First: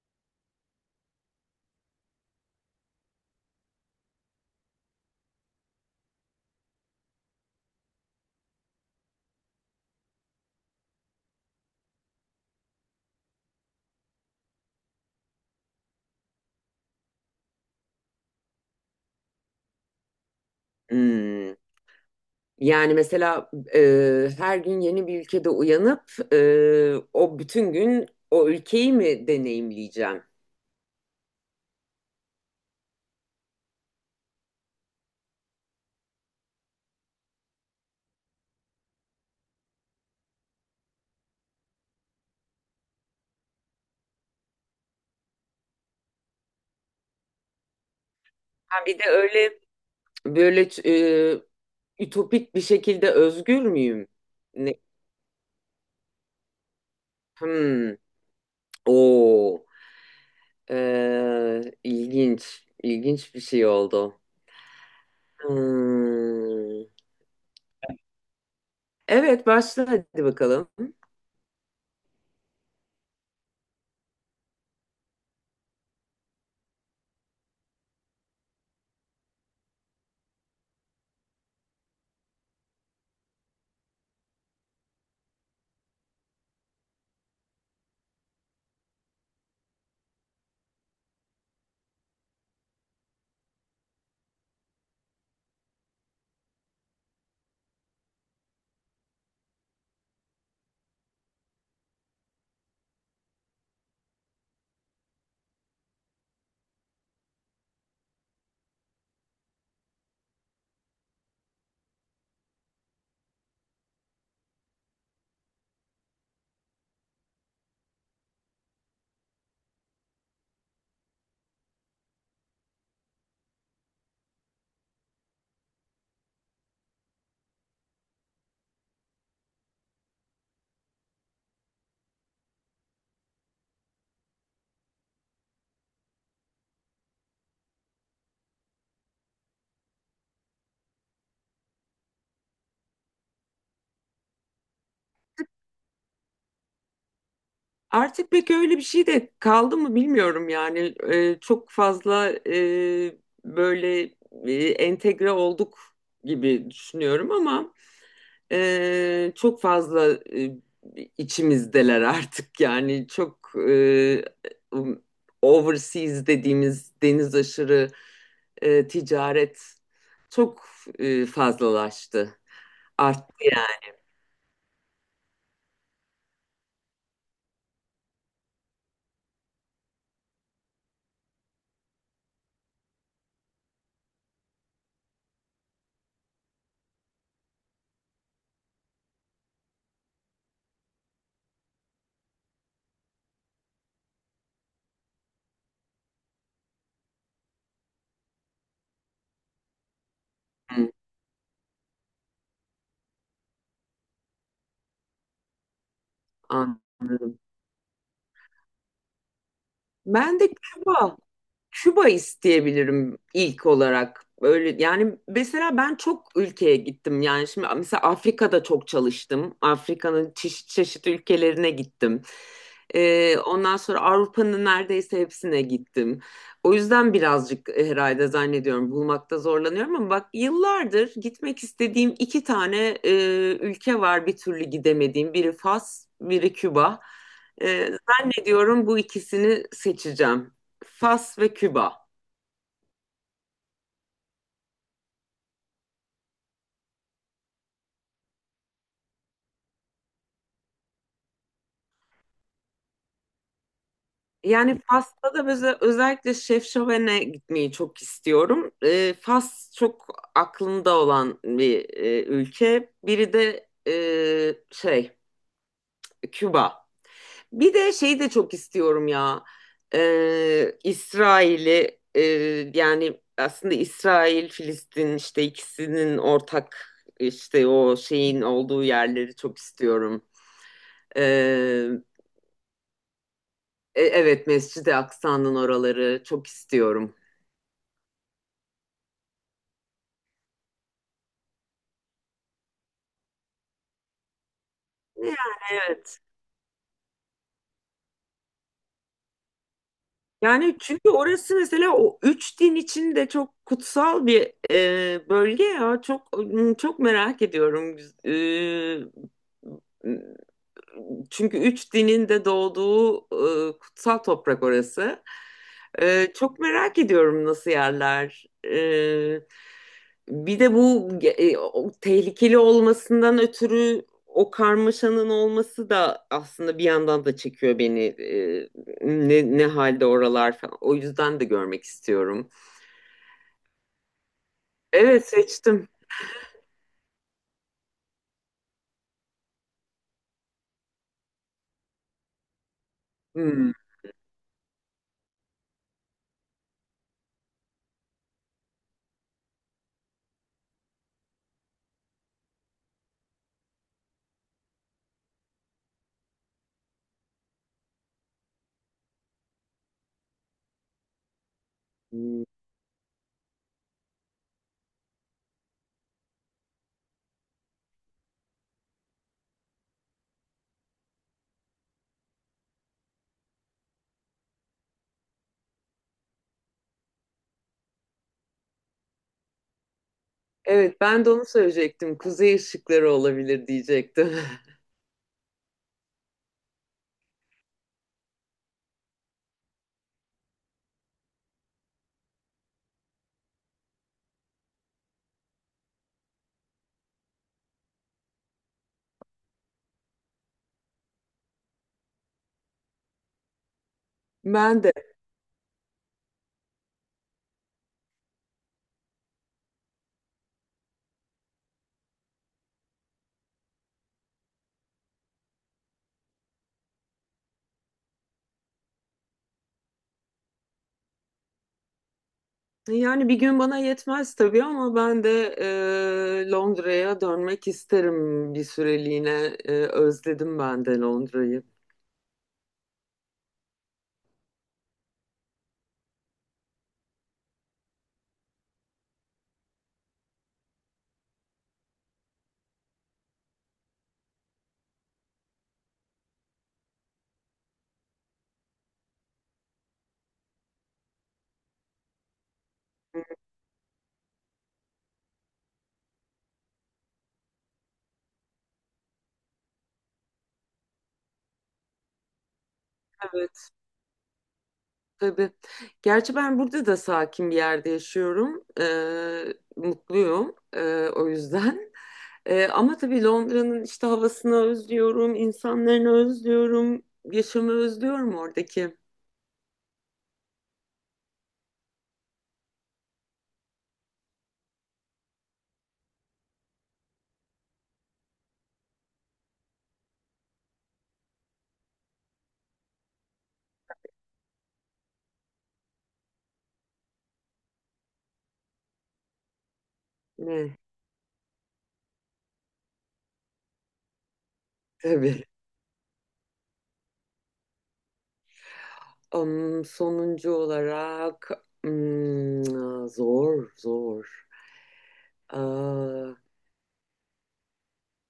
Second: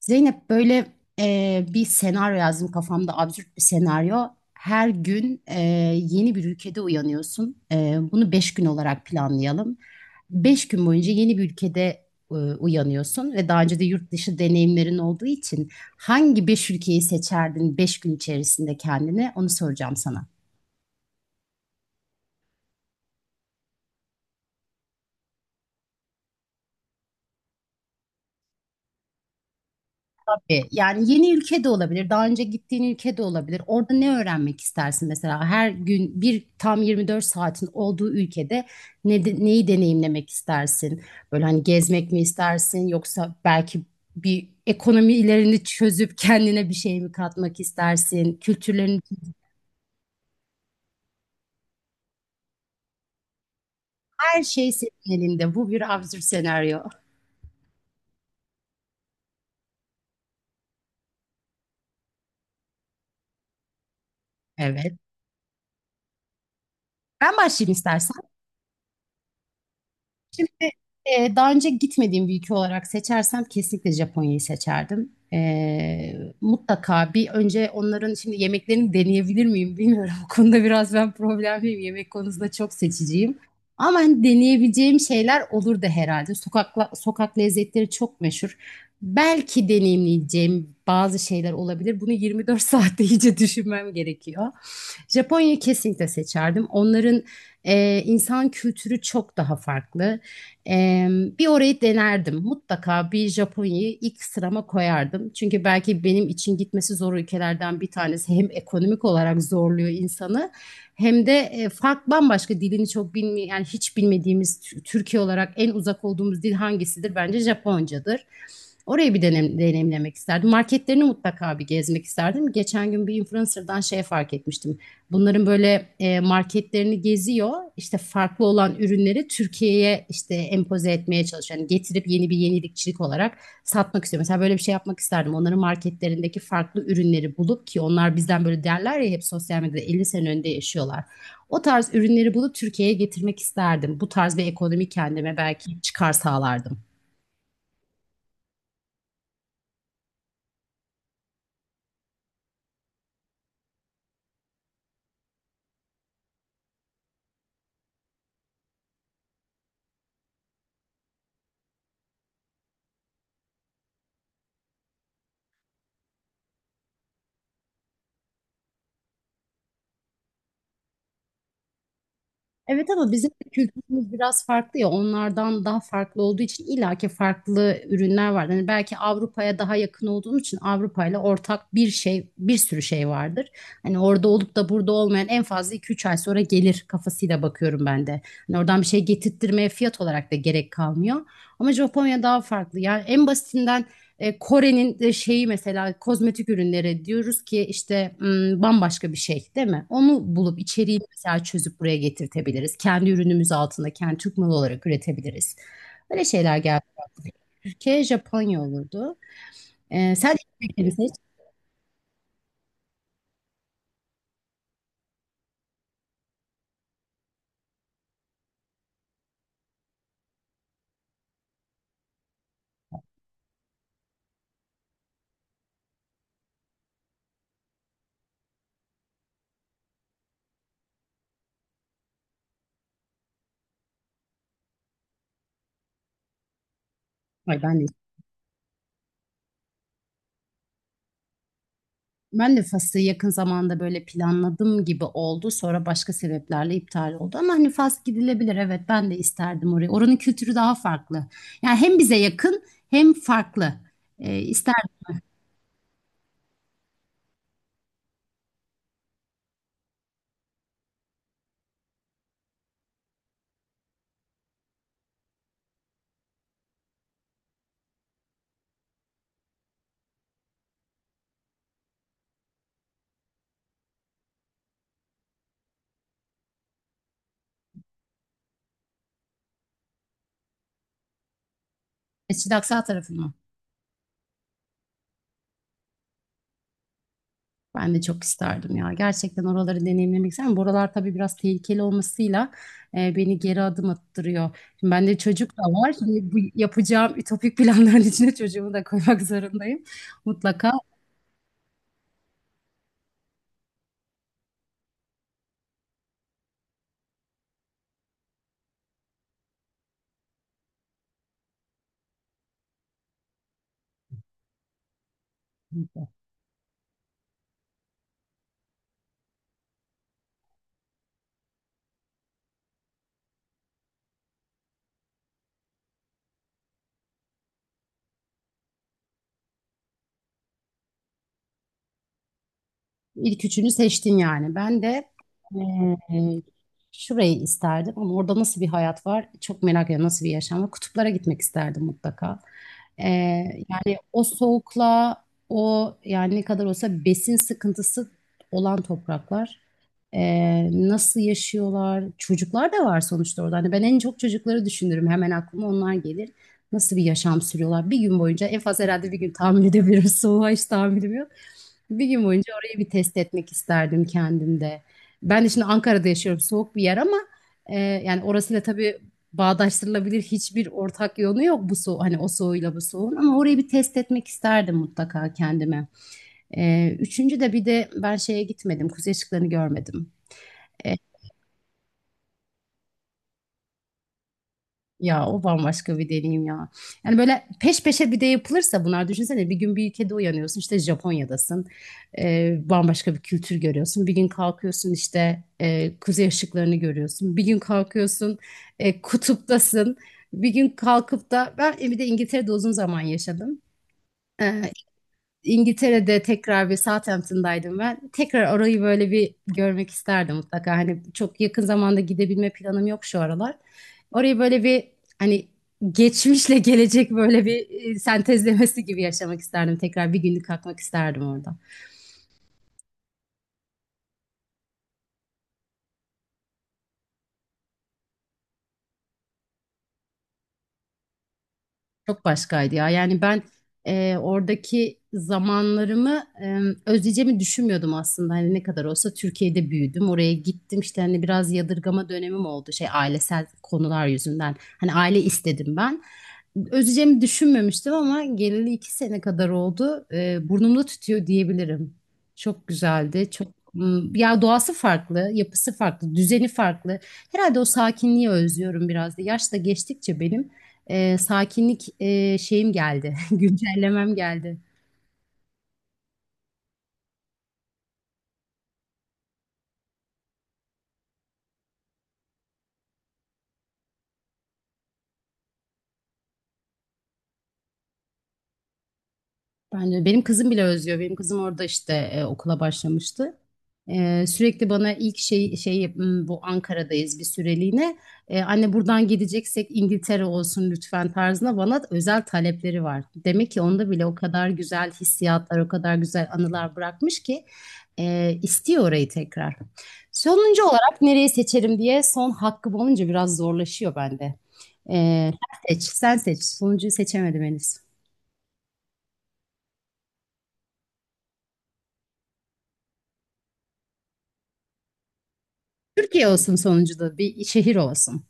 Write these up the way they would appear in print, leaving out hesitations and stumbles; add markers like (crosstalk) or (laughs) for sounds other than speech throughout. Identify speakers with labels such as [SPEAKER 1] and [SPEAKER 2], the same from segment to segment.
[SPEAKER 1] Zeynep böyle bir senaryo yazdım kafamda absürt bir senaryo. Her gün yeni bir ülkede uyanıyorsun. Bunu beş gün olarak planlayalım. Beş gün boyunca yeni bir ülkede uyanıyorsun ve daha önce de yurt dışı deneyimlerin olduğu için hangi beş ülkeyi seçerdin beş gün içerisinde kendine onu soracağım sana.
[SPEAKER 2] Hmm. Yani mesela her gün yeni bir ülkede uyanıp o bütün gün o ülkeyi mi deneyimleyeceğim?
[SPEAKER 1] Yani yeni ülke de olabilir, daha önce gittiğin ülke de olabilir. Orada ne öğrenmek istersin mesela? Her gün bir tam 24 saatin olduğu ülkede neyi deneyimlemek istersin? Böyle hani gezmek mi istersin yoksa belki bir ekonomi ilerini çözüp kendine bir şey mi katmak istersin?
[SPEAKER 2] Ha bir
[SPEAKER 1] Kültürlerin
[SPEAKER 2] de öyle böyle ütopik bir şekilde özgür müyüm?
[SPEAKER 1] her şey
[SPEAKER 2] Ne?
[SPEAKER 1] senin elinde. Bu bir absürt senaryo.
[SPEAKER 2] Hmm. Oo. E, ilginç, ilginç bir şey oldu.
[SPEAKER 1] Evet.
[SPEAKER 2] Hmm.
[SPEAKER 1] Ben başlayayım istersen.
[SPEAKER 2] Evet, başla hadi
[SPEAKER 1] Şimdi
[SPEAKER 2] bakalım.
[SPEAKER 1] daha önce gitmediğim bir ülke olarak seçersem kesinlikle Japonya'yı seçerdim. Mutlaka bir önce onların şimdi yemeklerini deneyebilir miyim bilmiyorum. (laughs) Bu konuda biraz ben problemliyim. Yemek konusunda çok seçiciyim. Ama hani deneyebileceğim şeyler olur da herhalde. Sokakla, sokak lezzetleri çok meşhur. Belki deneyimleyeceğim bazı şeyler olabilir. Bunu 24 (laughs) saatte iyice düşünmem gerekiyor. Japonya'yı kesinlikle seçerdim. Onların insan kültürü çok daha farklı. E, Bir orayı denerdim. Mutlaka bir Japonya'yı ilk sırama koyardım. Çünkü belki benim için gitmesi zor ülkelerden bir tanesi. Hem ekonomik olarak zorluyor insanı hem de fark bambaşka dilini çok bilmiyor. Yani hiç bilmediğimiz Türkiye olarak en uzak olduğumuz dil hangisidir? Bence Japoncadır. Orayı bir deneyimlemek isterdim. Marketlerini mutlaka bir gezmek isterdim. Geçen gün bir influencer'dan şey fark etmiştim. Bunların böyle marketlerini geziyor. İşte farklı olan ürünleri Türkiye'ye işte empoze etmeye çalışıyor. Yani getirip yeni bir yenilikçilik olarak satmak istiyor. Mesela böyle bir şey yapmak isterdim. Onların marketlerindeki farklı ürünleri bulup ki onlar bizden böyle derler ya hep sosyal medyada 50 sene önde yaşıyorlar. O tarz ürünleri bulup Türkiye'ye getirmek isterdim. Bu tarz bir ekonomi kendime belki çıkar sağlardım.
[SPEAKER 2] Artık pek öyle bir şey de kaldı mı bilmiyorum yani. Çok fazla, böyle, entegre olduk gibi düşünüyorum ama çok fazla, içimizdeler artık, yani çok, um, overseas dediğimiz deniz aşırı ticaret çok fazlalaştı,
[SPEAKER 1] Evet ama bizim
[SPEAKER 2] arttı
[SPEAKER 1] de kültürümüz biraz farklı ya onlardan daha farklı olduğu için illaki farklı ürünler var. Hani belki Avrupa'ya daha yakın olduğum için Avrupa ile ortak bir şey bir sürü şey vardır. Hani orada olup da burada olmayan en fazla iki üç ay sonra gelir kafasıyla bakıyorum ben de. Hani oradan bir şey getirttirmeye fiyat olarak da gerek kalmıyor. Ama Japonya daha farklı. Yani en basitinden Kore'nin de şeyi mesela kozmetik ürünleri diyoruz ki işte bambaşka bir şey değil mi? Onu bulup
[SPEAKER 2] yani.
[SPEAKER 1] içeriği mesela çözüp buraya getirtebiliriz. Kendi ürünümüz altında kendi Türk malı olarak üretebiliriz. Böyle şeyler geldi.
[SPEAKER 2] Anladım.
[SPEAKER 1] Türkiye, Japonya olurdu. Sen
[SPEAKER 2] Ben de
[SPEAKER 1] ilk seç.
[SPEAKER 2] Küba, Küba isteyebilirim ilk olarak. Böyle yani, mesela ben çok ülkeye gittim. Yani şimdi mesela Afrika'da çok çalıştım. Afrika'nın çeşit çeşit ülkelerine gittim. Ondan sonra Avrupa'nın neredeyse hepsine gittim. O yüzden birazcık herhalde zannediyorum bulmakta zorlanıyorum ama bak, yıllardır gitmek istediğim iki tane ülke var bir türlü gidemediğim. Biri Fas, biri Küba.
[SPEAKER 1] Ay, ben de
[SPEAKER 2] Ee, ediyorum, bu ikisini seçeceğim. Fas ve Küba.
[SPEAKER 1] Fas'ı yakın zamanda böyle planladım gibi oldu. Sonra başka sebeplerle iptal oldu. Ama hani Fas gidilebilir. Evet ben de isterdim orayı. Oranın kültürü daha farklı. Yani hem bize yakın hem farklı. E,
[SPEAKER 2] Yani Fas'ta da böyle özellikle Şef gitmeyi çok istiyorum. Fas çok aklımda olan bir ülke. Biri de şey, Küba. Bir de şeyi de çok istiyorum ya. İsrail'i yani aslında İsrail, Filistin, işte ikisinin ortak, işte o şeyin olduğu yerleri çok istiyorum. Ee,
[SPEAKER 1] Mescid-i Aksa tarafını.
[SPEAKER 2] evet, Mescid-i Aksa'nın oraları çok istiyorum.
[SPEAKER 1] Ben de çok isterdim ya. Gerçekten oraları deneyimlemek isterim. Buralar tabii biraz tehlikeli olmasıyla beni geri adım attırıyor. Şimdi bende
[SPEAKER 2] Yani
[SPEAKER 1] çocuk da var.
[SPEAKER 2] evet.
[SPEAKER 1] Şimdi bu yapacağım ütopik planların (laughs) içine çocuğumu da koymak (laughs) zorundayım. Mutlaka
[SPEAKER 2] Yani çünkü orası mesela o üç din için de çok kutsal bir bölge ya. Çok çok merak ediyorum. E, Çünkü üç dinin de doğduğu kutsal toprak orası. Çok merak ediyorum nasıl yerler. Bir de bu o tehlikeli olmasından ötürü o karmaşanın olması da aslında bir yandan da çekiyor beni. Ne halde oralar falan. O yüzden de görmek istiyorum.
[SPEAKER 1] İlk üçünü seçtin yani. Ben de
[SPEAKER 2] Evet, seçtim.
[SPEAKER 1] eee, şurayı isterdim ama orada nasıl bir hayat var çok merak ediyorum. Nasıl bir yaşam var? Kutuplara gitmek isterdim mutlaka. Eee,
[SPEAKER 2] Hmm.
[SPEAKER 1] Yani o soğukla o yani ne kadar olsa besin sıkıntısı olan topraklar. Nasıl yaşıyorlar? Çocuklar da var sonuçta orada. Hani ben en çok çocukları düşünürüm. Hemen aklıma onlar gelir. Nasıl bir yaşam sürüyorlar? Bir gün boyunca en fazla herhalde bir gün tahammül edebilirim. (laughs) Soğuğa hiç tahammülüm yok. Bir gün boyunca orayı bir test etmek isterdim kendimde. Ben de şimdi Ankara'da yaşıyorum, soğuk bir yer ama yani orasıyla tabii bağdaştırılabilir hiçbir ortak yönü yok bu soğuk hani o soğuyla bu soğuğun ama orayı bir test etmek isterdim mutlaka kendime. Üçüncü de bir de ben şeye gitmedim, kuzey ışıklarını görmedim. E,
[SPEAKER 2] Evet, ben de onu söyleyecektim. Kuzey ışıkları olabilir diyecektim. (laughs)
[SPEAKER 1] Ya o bambaşka bir deneyim ya. Yani böyle peş peşe bir de yapılırsa bunlar düşünsene bir gün bir ülkede uyanıyorsun işte Japonya'dasın. Bambaşka bir kültür görüyorsun. Bir gün kalkıyorsun işte kuzey ışıklarını görüyorsun. Bir gün kalkıyorsun kutuptasın. Bir gün kalkıp da ben bir de İngiltere'de uzun zaman yaşadım.
[SPEAKER 2] Ben de.
[SPEAKER 1] İngiltere'de tekrar bir Southampton'daydım ben. Tekrar orayı böyle bir görmek isterdim mutlaka. Hani çok yakın zamanda gidebilme planım yok şu aralar. Orayı böyle bir hani geçmişle gelecek böyle bir sentezlemesi gibi yaşamak isterdim. Tekrar bir günlük kalkmak isterdim orada.
[SPEAKER 2] Yani bir gün bana yetmez tabii ama ben de Londra'ya dönmek isterim bir süreliğine. Özledim ben de Londra'yı.
[SPEAKER 1] Çok başkaydı ya. Yani ben oradaki zamanlarımı özleyeceğimi düşünmüyordum aslında. Hani ne kadar olsa Türkiye'de büyüdüm. Oraya gittim işte hani biraz yadırgama dönemim oldu. Şey ailesel konular yüzünden. Hani aile istedim ben. Özleyeceğimi düşünmemiştim ama geleli iki sene kadar oldu. Burnumda tütüyor diyebilirim. Çok güzeldi. Çok. Hmm, ya doğası farklı, yapısı farklı, düzeni farklı. Herhalde o sakinliği özlüyorum biraz da. Yaş da geçtikçe benim sakinlik şeyim geldi, (laughs)
[SPEAKER 2] Evet,
[SPEAKER 1] güncellemem geldi.
[SPEAKER 2] tabii. Gerçi ben burada da sakin bir yerde yaşıyorum. Mutluyum o yüzden. (laughs) Ama tabii Londra'nın işte havasını özlüyorum, insanlarını özlüyorum, yaşamı özlüyorum oradaki.
[SPEAKER 1] Bence benim kızım bile özlüyor. Benim kızım orada işte okula başlamıştı. Sürekli bana ilk şey "Hmm, bu Ankara'dayız bir süreliğine. Anne buradan gideceksek İngiltere olsun lütfen" tarzında bana özel talepleri var. Demek ki onda bile o kadar güzel hissiyatlar, o kadar güzel anılar bırakmış ki istiyor orayı tekrar. Sonuncu
[SPEAKER 2] Ne?
[SPEAKER 1] olarak nereyi seçerim diye son hakkım olunca biraz zorlaşıyor bende.
[SPEAKER 2] Tabii.
[SPEAKER 1] Sen seç, sen seç. Sonuncuyu seçemedim henüz.
[SPEAKER 2] Sonuncu olarak zor, zor.
[SPEAKER 1] Türkiye
[SPEAKER 2] Aa,
[SPEAKER 1] olsun sonucu da bir şehir olsun.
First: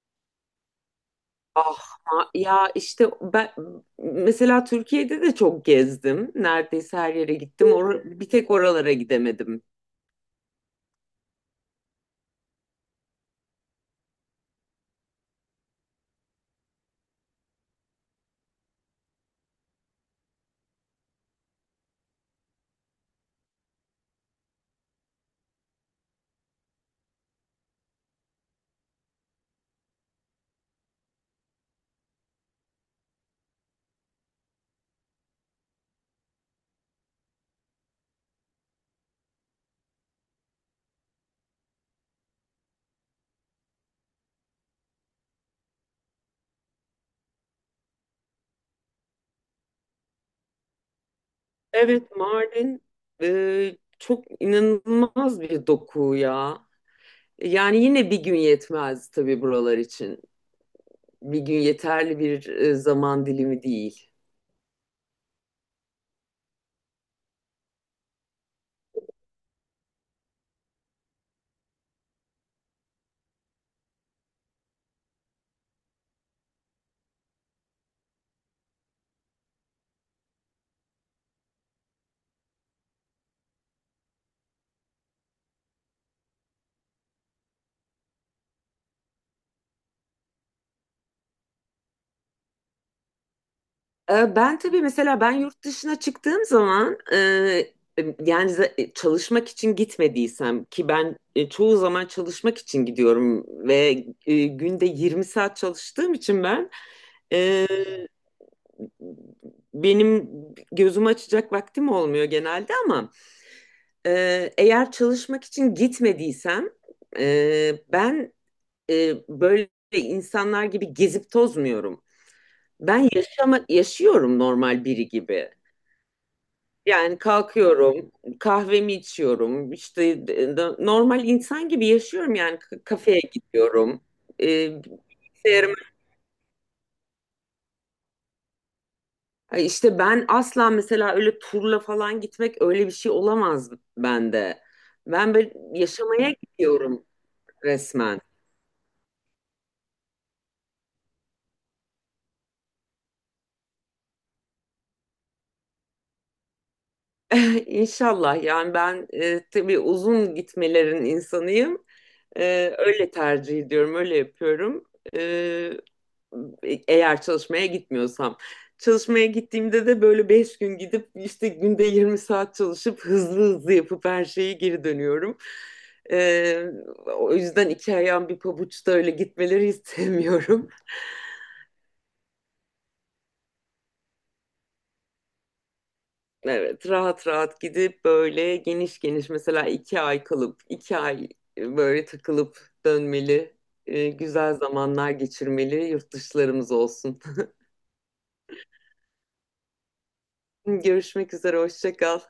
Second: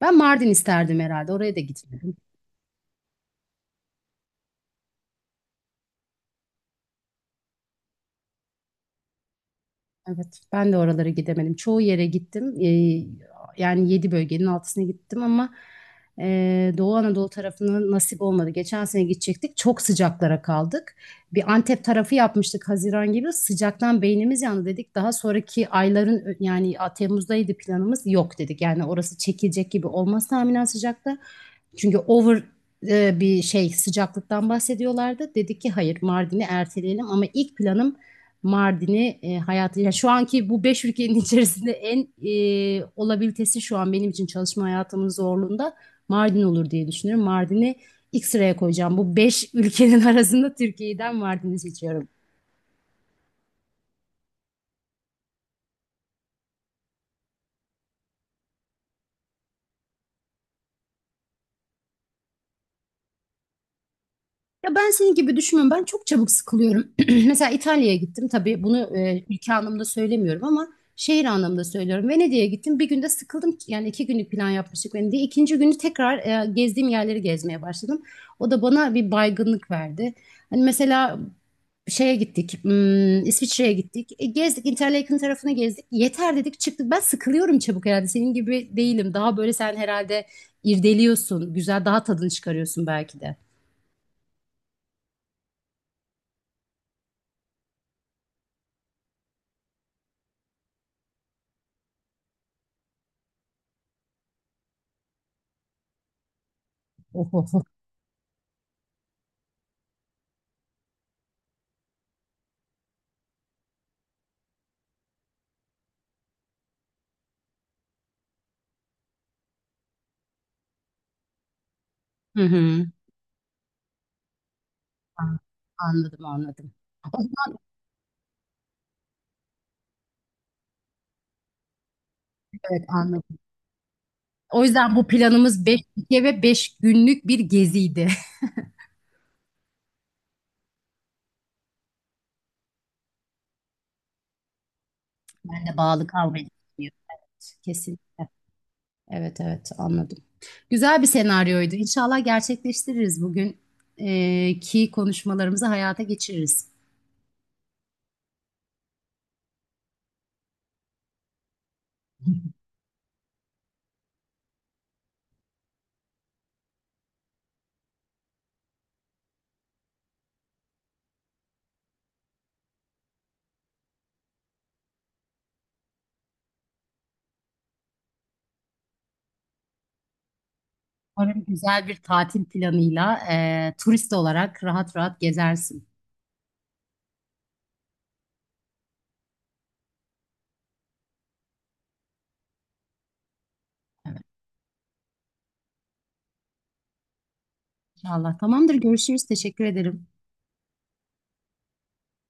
[SPEAKER 1] Ben Mardin isterdim herhalde. Oraya da
[SPEAKER 2] ah
[SPEAKER 1] gitmedim.
[SPEAKER 2] ya işte ben mesela Türkiye'de de çok gezdim. Neredeyse her yere gittim. Bir tek oralara gidemedim.
[SPEAKER 1] Evet, ben de oralara gidemedim. Çoğu yere gittim. Yani yedi bölgenin altısına gittim ama Doğu Anadolu tarafına nasip olmadı. Geçen sene gidecektik. Çok sıcaklara kaldık. Bir Antep tarafı yapmıştık Haziran gibi. Sıcaktan beynimiz yandı dedik. Daha sonraki ayların yani Temmuz'daydı planımız. Yok dedik. Yani orası çekilecek gibi olmaz tahminen sıcakta. Çünkü bir şey sıcaklıktan bahsediyorlardı. Dedik ki hayır Mardin'i erteleyelim ama ilk planım Mardin'i hayatı yani şu anki bu beş ülkenin (laughs) içerisinde en olabilitesi şu an benim için çalışma hayatımın zorluğunda Mardin olur diye düşünüyorum. Mardin'i ilk sıraya koyacağım. Bu beş ülkenin (laughs) arasında Türkiye'den Mardin'i seçiyorum.
[SPEAKER 2] Evet, Mardin çok inanılmaz bir doku ya. Yani yine bir gün yetmez tabii buralar için. Bir gün yeterli bir zaman dilimi değil.
[SPEAKER 1] Ya ben senin gibi düşünmüyorum. Ben çok çabuk sıkılıyorum. (clears throat) Mesela İtalya'ya gittim. Tabii bunu ülke anlamında söylemiyorum ama şehir anlamında söylüyorum. Venedik'e gittim. Bir günde sıkıldım. Yani iki günlük plan yapmıştık Venedik'e. İkinci günü tekrar gezdiğim yerleri gezmeye başladım. O da bana bir baygınlık verdi. Hani mesela şeye gittik. Hmm, İsviçre'ye gittik. E, gezdik. Interlaken tarafını gezdik. Yeter dedik çıktık. Ben sıkılıyorum çabuk herhalde. Senin gibi değilim. Daha böyle sen herhalde irdeliyorsun. Güzel daha tadını çıkarıyorsun belki de.
[SPEAKER 2] Ben tabii mesela ben yurt dışına çıktığım zaman, yani çalışmak için gitmediysem. Ki ben çoğu zaman çalışmak için gidiyorum ve günde 20 saat çalıştığım için
[SPEAKER 1] (laughs)
[SPEAKER 2] benim gözümü açacak vaktim olmuyor genelde, ama e, eğer çalışmak için gitmediysem, ben böyle insanlar gibi gezip tozmuyorum.
[SPEAKER 1] Hı hı.
[SPEAKER 2] Ben yaşıyorum normal biri
[SPEAKER 1] An-
[SPEAKER 2] gibi.
[SPEAKER 1] Anladım, anladım. O
[SPEAKER 2] Yani
[SPEAKER 1] zaman
[SPEAKER 2] kalkıyorum, kahvemi içiyorum, işte, normal insan gibi yaşıyorum yani,
[SPEAKER 1] evet
[SPEAKER 2] kafeye
[SPEAKER 1] anladım.
[SPEAKER 2] gidiyorum, e,
[SPEAKER 1] O yüzden bu planımız
[SPEAKER 2] bilgisayarımı.
[SPEAKER 1] 5 gece ve 5 günlük bir geziydi. (laughs)
[SPEAKER 2] Ay, işte ben asla mesela öyle turla falan gitmek, öyle bir şey olamaz bende. Ben böyle
[SPEAKER 1] Ben de bağlı
[SPEAKER 2] yaşamaya
[SPEAKER 1] kalmayı düşünüyorum.
[SPEAKER 2] gidiyorum
[SPEAKER 1] Evet,
[SPEAKER 2] resmen.
[SPEAKER 1] kesinlikle. Evet, evet anladım. Güzel bir senaryoydu. İnşallah gerçekleştiririz bugün ki konuşmalarımızı hayata geçiririz.
[SPEAKER 2] (laughs) İnşallah, yani ben tabii uzun gitmelerin insanıyım. Öyle tercih ediyorum, öyle yapıyorum. E, eğer çalışmaya gitmiyorsam. Çalışmaya gittiğimde de böyle 5 gün gidip işte günde 20 saat çalışıp hızlı hızlı yapıp her şeyi geri dönüyorum. Ee, o yüzden iki ayağım bir pabuçta öyle gitmeleri istemiyorum. (laughs)
[SPEAKER 1] Umarım güzel bir tatil planıyla turist olarak rahat rahat gezersin.
[SPEAKER 2] Evet, rahat rahat gidip böyle geniş geniş mesela 2 ay kalıp 2 ay böyle takılıp dönmeli,
[SPEAKER 1] Evet,
[SPEAKER 2] güzel zamanlar geçirmeli, yurt dışlarımız olsun.
[SPEAKER 1] inşallah. Tamamdır, görüşürüz. Teşekkür ederim.
[SPEAKER 2] (laughs) Görüşmek üzere, hoşça kal.